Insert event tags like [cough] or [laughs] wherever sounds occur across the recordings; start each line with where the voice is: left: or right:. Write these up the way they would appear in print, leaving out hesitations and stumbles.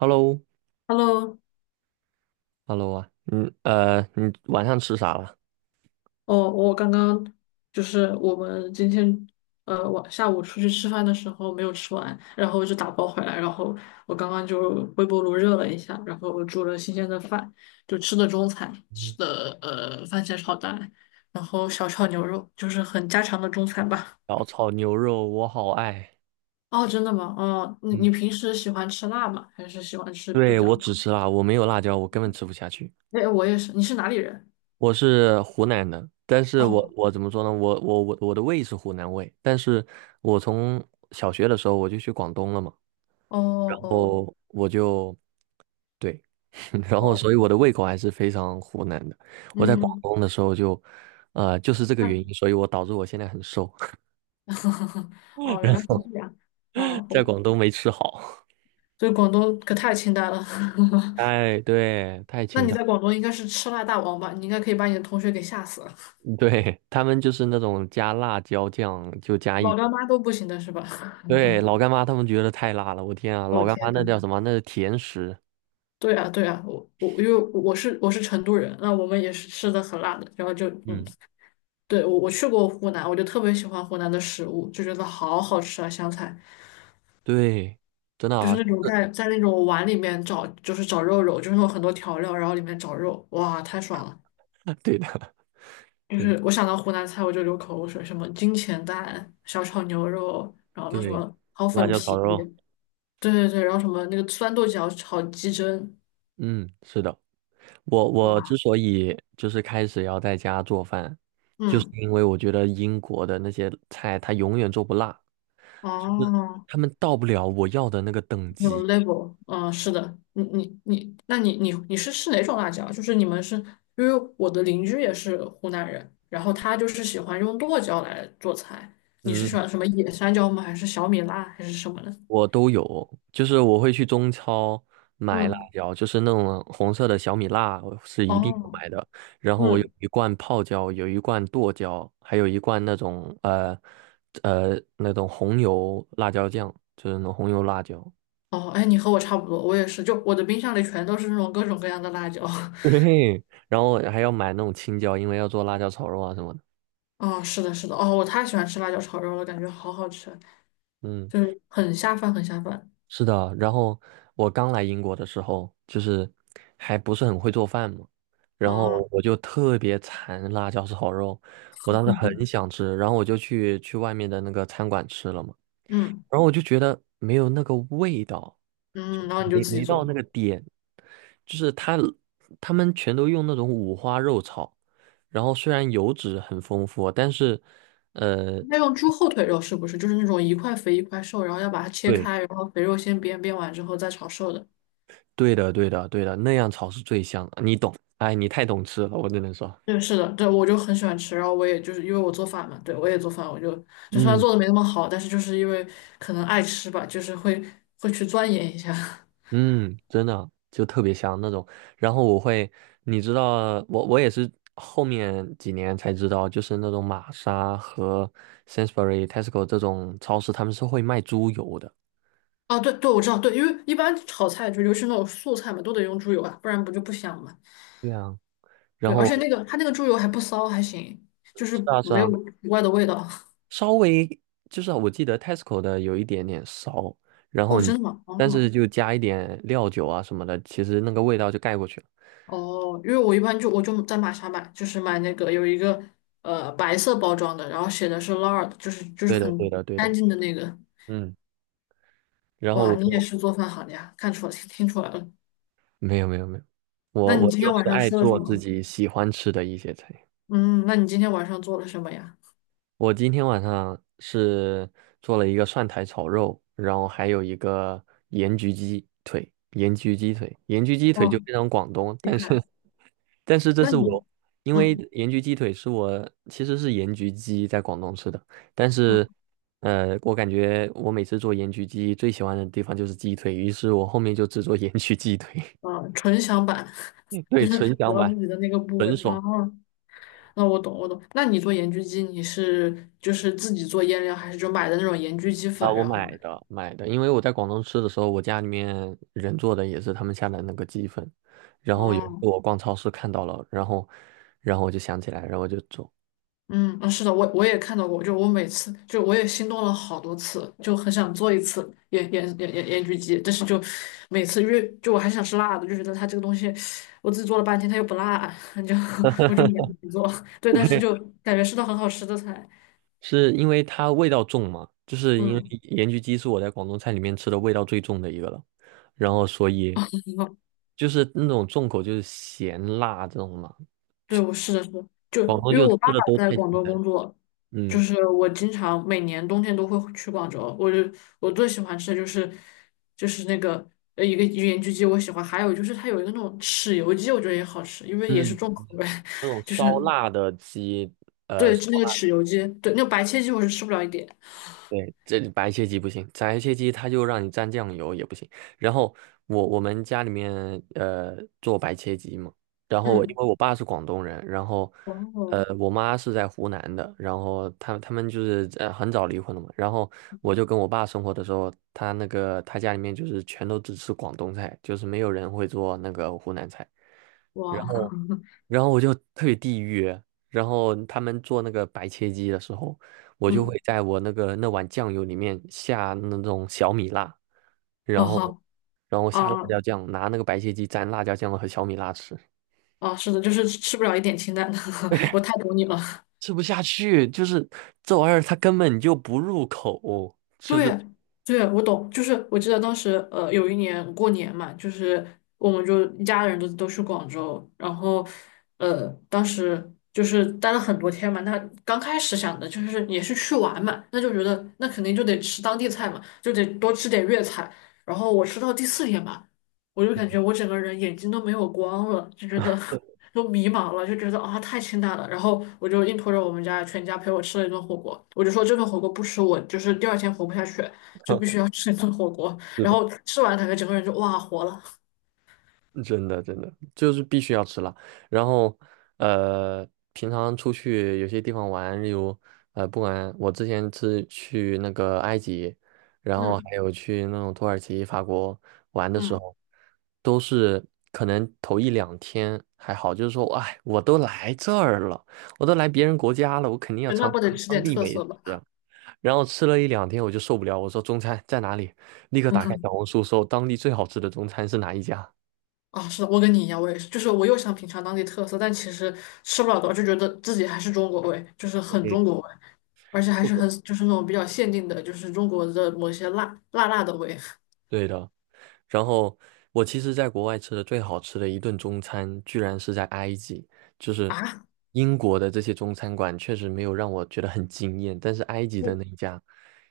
right: Hello，Hello。
left: Hello，
right: 啊，你晚上吃啥了？
left: 哦，我刚刚就是我们今天晚下午出去吃饭的时候没有吃完，然后就打包回来，然后我刚刚就微波炉热了一下，然后煮了新鲜的饭，就吃的中餐，吃
right: 嗯。
left: 的番茄炒蛋，然后小炒牛肉，就是很家常的中餐吧。
right: 小炒牛肉，我好爱。
left: 哦，真的吗？哦，你
right: 嗯，
left: 你平时喜欢吃辣吗？还是喜欢吃比
right: 对，我
left: 较？
right: 只吃辣，我没有辣椒，我根本吃不下去。
left: 哎，我也是。你是哪里人？
right: 我是湖南的，但是我
left: 哦
right: 我怎么说呢？我的胃是湖南胃，但是我从小学的时候我就去广东了嘛，
left: 哦
right: 然
left: 哦
right: 后我就对，[laughs] 然后
left: 哦，
right: 所以我的胃口还是非常湖南的。我在广
left: 嗯。
right: 东的时候就，就是这个原因，所以我导致我现在很瘦，
left: [laughs]
right: [laughs]
left: 哦，原
right: 然
left: 来是
right: 后
left: 这样。哦，
right: 在广东没吃好。
left: 这以广东可太清淡了。[laughs]
right: 哎，对，太
left: 那
right: 清
left: 你
right: 淡，
left: 在广东应该是吃辣大王吧？你应该可以把你的同学给吓死了，
right: [laughs] 对，他们就是那种加辣椒酱就加一
left: 老干
right: 滴，
left: 妈都不行的是吧？[laughs]
right: 对，老干妈他们觉得太辣了，我天啊，
left: 哦
right: 老干妈
left: 天
right: 那
left: 呐，
right: 叫什么？那是甜食，
left: 对啊对啊，我因为我是成都人，那我们也是吃的很辣的，然后就
right: 嗯，
left: 对我去过湖南，我就特别喜欢湖南的食物，就觉得好好吃啊，湘菜
right: 对，真的
left: 就是
right: 啊，
left: 那种在那种碗里面找就是找肉肉，就是有很多调料，然后里面找肉，哇，太爽了。
right: [laughs] 对的，
left: 就
right: 对的。
left: 是我想到湖南菜我就流口水，什么金钱蛋、小炒牛肉，然后
right: 对
left: 那什
right: 对。
left: 么炒
right: 辣
left: 粉
right: 椒炒
left: 皮，
right: 肉，
left: 对对对，然后什么那个酸豆角炒鸡胗，
right: 嗯，是的，我之
left: 哇，
right: 所以就是开始要在家做饭，就是
left: 嗯，
right: 因为我觉得英国的那些菜它永远做不辣，就是
left: 哦，
right: 们到不了我要的那个等
left: 有
right: 级。
left: level 嗯，是的，你，那你是吃哪种辣椒？就是你们是因为我的邻居也是湖南人，然后他就是喜欢用剁椒来做菜，你是喜
right: 嗯，
left: 欢什么野山椒吗？还是小米辣还是什么的？
right: 我都有，就是我会去中超买辣
left: 嗯，
right: 椒，就是那种红色的小米辣，我是一定要
left: 哦，
right: 买的。然后我有
left: 嗯。
right: 一罐泡椒，有一罐剁椒，还有一罐那种那种红油辣椒酱，就是那种红油辣椒。
left: 哦，哎，你和我差不多，我也是，就我的冰箱里全都是那种各种各样的辣椒。
right: [laughs]
left: [laughs]
right: 对，然后还要买那种青椒，因为要做辣椒炒肉啊什么的。
left: 哦，是的，是的，哦，我太喜欢吃辣椒炒肉了，感觉好好吃，
right: 嗯。
left: 就是很下饭，很下饭。
right: 是的，然后我刚来英国的时候，就是还不是很会做饭嘛，然
left: 哦，
right: 后我就特别馋辣椒炒肉，我当时很想吃，然后我就去外面的那个餐馆吃了嘛，
left: 嗯
right: 然后我就觉得没有那个味道，
left: 嗯，然后你就
right: 没
left: 自己
right: 没到
left: 做。
right: 那个点，就是他他们全都用那种五花肉炒，然后虽然油脂很丰富，但是呃，
left: 那用猪后腿肉是不是就是那种一块肥一块瘦，然后要把它切
right: 对。
left: 开，然后肥肉先煸，煸完之后再炒瘦的？
right: 对的对的对的，那样炒是最香的你懂，哎，你太懂吃了，我只能说。
left: 对，是的，对，我就很喜欢吃，然后我也就是因为我做饭嘛，对，我也做饭，我就就算
right: 嗯。
left: 做的没那么好，但是就是因为可能爱吃吧，就是会去钻研一下。[laughs]
right: 嗯，真的就特别香那种。然后我会，你知道，我也是后面几年才知道，就是那种玛莎和 Sainsbury、Tesco 这种超市，他们是会卖猪油的。
left: 啊，对对，我知道，对，因为一般炒菜就尤其是那种素菜嘛，都得用猪油啊，不然不就不香嘛。
right: 对啊，然
left: 对，而
right: 后
left: 且那个它那个猪油还不骚，还行，就是
right: 是啊是
left: 没有
right: 啊，
left: 奇怪的味道。[laughs]
right: 稍微就是我记得 Tesco 的有一点点骚，然后
left: 哦，
right: 你
left: 真的吗？
right: 但是
left: 哦
right: 就加一点料酒啊什么的，其实那个味道就盖过去了。
left: 哦，因为我一般就我就在玛莎买，就是买那个有一个白色包装的，然后写的是 lard，就是就
right: 对
left: 是
right: 的对
left: 很
right: 的对的，
left: 干净的那个。
right: 嗯。然后
left: 哇，
right: 我
left: 你
right: 就
left: 也是做饭行呀，看出来听出来了。
right: 没有，
left: 那
right: 我
left: 你
right: 我
left: 今
right: 就
left: 天晚
right: 是
left: 上
right: 爱
left: 吃了什
right: 做自
left: 么？
right: 己喜欢吃的一些菜。
left: 嗯，那你今天晚上做了什么呀？
right: 我今天晚上是做了一个蒜苔炒肉，然后还有一个盐焗鸡腿，盐焗鸡腿就
left: 哦，
right: 非常广东，
left: 厉
right: 但是
left: 害。
right: 但是这
left: 那
right: 是
left: 你
right: 我，因为
left: 嗯。
right: 盐焗鸡腿是我其实是盐焗鸡在广东吃的，但
left: 嗯
right: 是我感觉我每次做盐焗鸡最喜欢的地方就是鸡腿，于是我后面就只做盐焗鸡腿，
left: 啊，纯享版，
right: [laughs]
left: [laughs]
right: 对，
left: 就是
right: 纯
left: 只
right: 享
left: 要
right: 版，
left: 自己的那个部位
right: 纯
left: 啊。
right: 爽。
left: 那我懂，我懂。那你做盐焗鸡，你是就是自己做腌料，还是就买的那种盐焗鸡
right: 啊，
left: 粉？
right: 我
left: 然后，
right: 买的买的，因为我在广东吃的时候，我家里面人做的也是他们下的那个鸡粉，然后有一次
left: 哦，
right: 我逛超市看到了，然后我就想起来，然后我就做，
left: 嗯，啊，是的，我也看到过，就我每次就我也心动了好多次，就很想做一次盐焗鸡，但是就每次因为就我还想吃辣的，就觉得它这个东西我自己做了半天它又不辣，[laughs] 就我就没做。[laughs] 对，但是就
right: [laughs]
left: 感觉是道很好吃的菜，
right: 是因为它味道重嘛，就是因为
left: 嗯。
right: 盐焗鸡是我在广东菜里面吃的味道最重的一个了，然后所以就是那种重口就是咸辣这种嘛，
left: 对，我是的，是的就
right: 广
left: 因
right: 东
left: 为
right: 就吃
left: 我爸爸
right: 的都
left: 在
right: 太简
left: 广州
right: 单，
left: 工作，就
right: 嗯。
left: 是我经常每年冬天都会去广州。我就我最喜欢吃的就是就是那个一个盐焗鸡，我喜欢，还有就是它有一个那种豉油鸡，我觉得也好吃，因为也是
right: 嗯，
left: 重口味，
right: 那种
left: [laughs] 就是
right: 烧辣的鸡
left: 对那个豉油鸡，对那个白切鸡我是吃不了一点。
right: 对，这里白切鸡不行，白切鸡它就让你蘸酱油也不行。然后我们家里面呃做白切鸡嘛，然后我因
left: 嗯，
right: 为我爸是广东人，然后
left: 哦，
right: 呃我妈是在湖南的，然后他们就是很早离婚了嘛，然后我就跟我爸生活的时候，他那个他家里面就是全都只吃广东菜，就是没有人会做那个湖南菜，然
left: 哇，
right: 后然后我就特别地狱，然后他们做那个白切鸡的时候，我就
left: 嗯，
right: 会在我那碗酱油里面下那种小米辣，
left: 哦
right: 然后
left: 好，
right: 然后下辣
left: 啊
right: 椒酱，拿那个白切鸡蘸辣椒酱和小米辣吃，
left: 啊，是的，就是吃不了一点清淡的，[laughs] 我太懂你了。
right: 吃不下去，就是这玩意儿它根本就不入口，就是。
left: 对，对，我懂，就是我记得当时，有一年过年嘛，就是我们就一家人都去广州，然后，当时就是待了很多天嘛。那刚开始想的就是也是去玩嘛，那就觉得那肯定就得吃当地菜嘛，就得多吃点粤菜。然后我吃到第四天吧，我就感觉我整个人眼睛都没有光了，就觉得 [laughs] 都迷茫了，就觉得啊太清淡了。然后我就硬拖着我们家全家陪我吃了一顿火锅，我就说这顿火锅不吃我就是第二天活不下去，就必须要吃一顿火锅。
right: 是
left: 然
right: 的。
left: 后吃完感觉整个人就哇活了，
right: 真的真的就是必须要吃辣。然后呃，平常出去有些地方玩，例如不管我之前是去那个埃及，然后
left: 嗯
right: 还有去那种土耳其、法国玩的时
left: 嗯，
right: 候，都是可能头一两天还好，就是说，哎，我都来这儿了，我都来别人国家了，我肯定要
left: 那
right: 尝尝
left: 不
right: 他
left: 得
right: 们
left: 吃
right: 当
left: 点
right: 地
left: 特
right: 美
left: 色吧？
right: 食啊。然后吃了一两天，我就受不了，我说中餐在哪里？立刻打开小
left: [laughs]
right: 红书搜当地最好吃的中餐是哪一家。
left: 啊，是的，我跟你一样，我也是，就是我又想品尝当地特色，但其实吃不了多少，就觉得自己还是中国味，就是很中
right: 对，
left: 国味，而且还
right: 是
left: 是
right: 的，
left: 很就是那种比较限定的，就是中国的某些辣辣辣的味。
right: 对的。然后我其实在国外吃的最好吃的一顿中餐，居然是在埃及，就是
left: 啊，
right: 英国的这些中餐馆确实没有让我觉得很惊艳，但是埃及的
left: 不，
right: 那一家，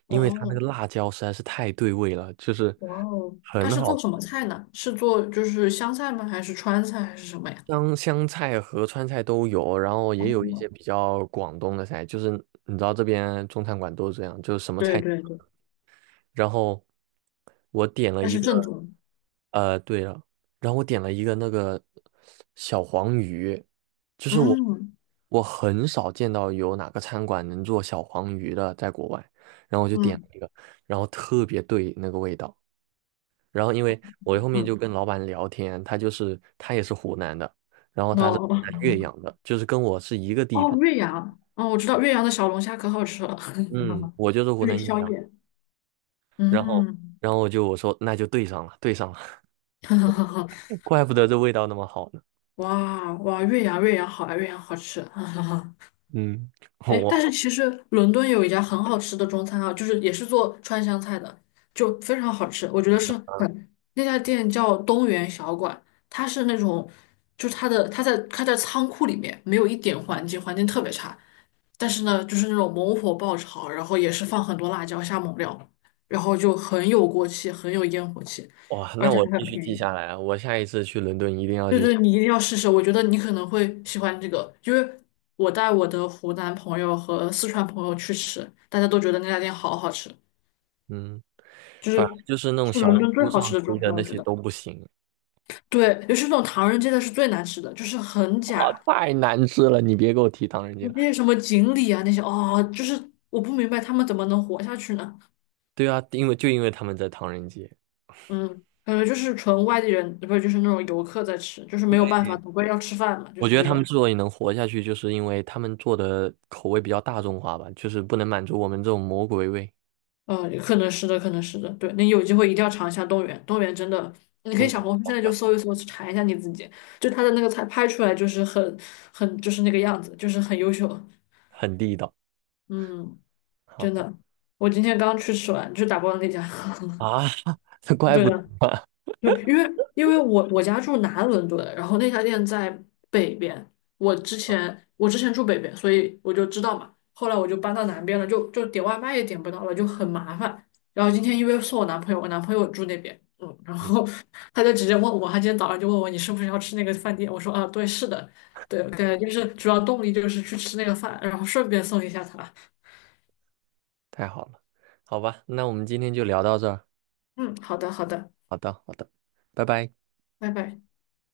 right: 因为它那个
left: 哦，
right: 辣椒实在是太对味了，就是
left: 哇哦，他
right: 很
left: 是
right: 好
left: 做
right: 吃，
left: 什么菜呢？是做就是湘菜吗？还是川菜还是什么呀？
right: 香香菜和川菜都有，然后也有一些
left: 哦，
right: 比较广东的菜，就是你知道这边中餐馆都是这样，就是什么
left: 对
right: 菜。
left: 对对，
right: 然后我点了
left: 它
right: 一
left: 是
right: 个，
left: 正宗。
right: 对了，然后我点了一个那个小黄鱼，就是
left: 嗯
right: 我很少见到有哪个餐馆能做小黄鱼的，在国外，然后我就点
left: 嗯
right: 了一个，然后特别对那个味道。然后因为我后面就
left: 嗯，
right: 跟老板聊天，他也是湖南的，然后他是
left: 哦
right: 湖南岳阳
left: [laughs]
right: 的，就是跟我是一个地
left: 哦，
right: 方，
left: 岳阳，哦，我知道岳阳的小龙虾可好吃了，
right: 嗯，我就是
left: [laughs]
right: 湖
left: 对，
right: 南岳
left: 宵
right: 阳，
left: 夜。
right: 然后
left: 嗯，
right: 然后我就我说那就对上了，对上了。
left: [laughs] 哈哈哈哈
right: 怪不得这味道那么好呢。
left: 哇哇，岳阳岳阳好啊，岳阳好吃。[laughs]
right: 嗯，[laughs]
left: 哎，但是
right: 我
left: 其实伦敦有一家很好吃的中餐啊，就是也是做川湘菜的，就非常好吃。我觉得是很，那家店叫东园小馆，它是那种，就是它的它在仓库里面，没有一点环境，环境特别差。但是呢，就是那种猛火爆炒，然后也是放很多辣椒下猛料，然后就很有锅气，很有烟火气，
right: 哇，
left: 而
right: 那
left: 且
right: 我
left: 还
right: 必
left: 很
right: 须
left: 便
right: 记
left: 宜。
right: 下来啊！我下一次去伦敦一定要
left: 对
right: 去吃。
left: 对，你一定要试试，我觉得你可能会喜欢这个，因为我带我的湖南朋友和四川朋友去吃，大家都觉得那家店好好吃，
right: 嗯，
left: 就
right: 反正
left: 是
right: 就是那种
left: 是
right: 小
left: 伦
right: 红
left: 敦最
right: 书
left: 好
right: 上
left: 吃的
right: 推
left: 中
right: 的
left: 餐，
right: 那
left: 我觉
right: 些
left: 得。
right: 都不行，
left: 对，尤其是那种唐人街的是最难吃的，就是很
right: 哇，
left: 假，
right: 太难吃了！你别给我提唐人街
left: 那
right: 了。
left: 些什么锦鲤啊那些，哦，就是我不明白他们怎么能活下去呢？
right: 对啊，因为他们在唐人街，
left: 嗯，感觉就是纯外地人，不是就是那种游客在吃，就是没有办法，总归要吃饭嘛，就
right: 我
left: 是
right: 觉得
left: 这
right: 他们
left: 种。
right: 之所以能活下去，就是因为他们做的口味比较大众化吧，就是不能满足我们这种魔鬼味，
left: 可能是的，可能是的，对，你有机会一定要尝一下动物园，动物园真的，你可以
right: 中
left: 小
right: 国
left: 红书现
right: 口
left: 在就
right: 味
left: 搜一搜，去查一下你自己，就它的那个菜拍出来就是很就是那个样子，就是很优秀，
right: 很地道。
left: 嗯，
right: 好
left: 真
right: 的。
left: 的，我今天刚去吃完，就打包的那家，
right: 啊，[laughs] 这
left: [laughs]
right: 怪
left: 对
right: 不得
left: 的，
right: 啊。
left: 对，因为因为我家住南伦敦，然后那家店在北边。我之前住北边，所以我就知道嘛。后来我就搬到南边了，就点外卖也点不到了，就很麻烦。然后今天因为送我男朋友，我男朋友住那边，嗯，然
right: 嗯，
left: 后 [laughs] 他就直接问我，他今天早上就问我你是不是要吃那个饭店？我说啊，对，是的，对，对，就是主要动力就是去吃那个饭，然后顺便送一下他。
right: 太好了，好吧，那我们今天就聊到这儿。
left: 嗯，好的，好的，
right: 好的，好的，拜拜。
left: 拜拜。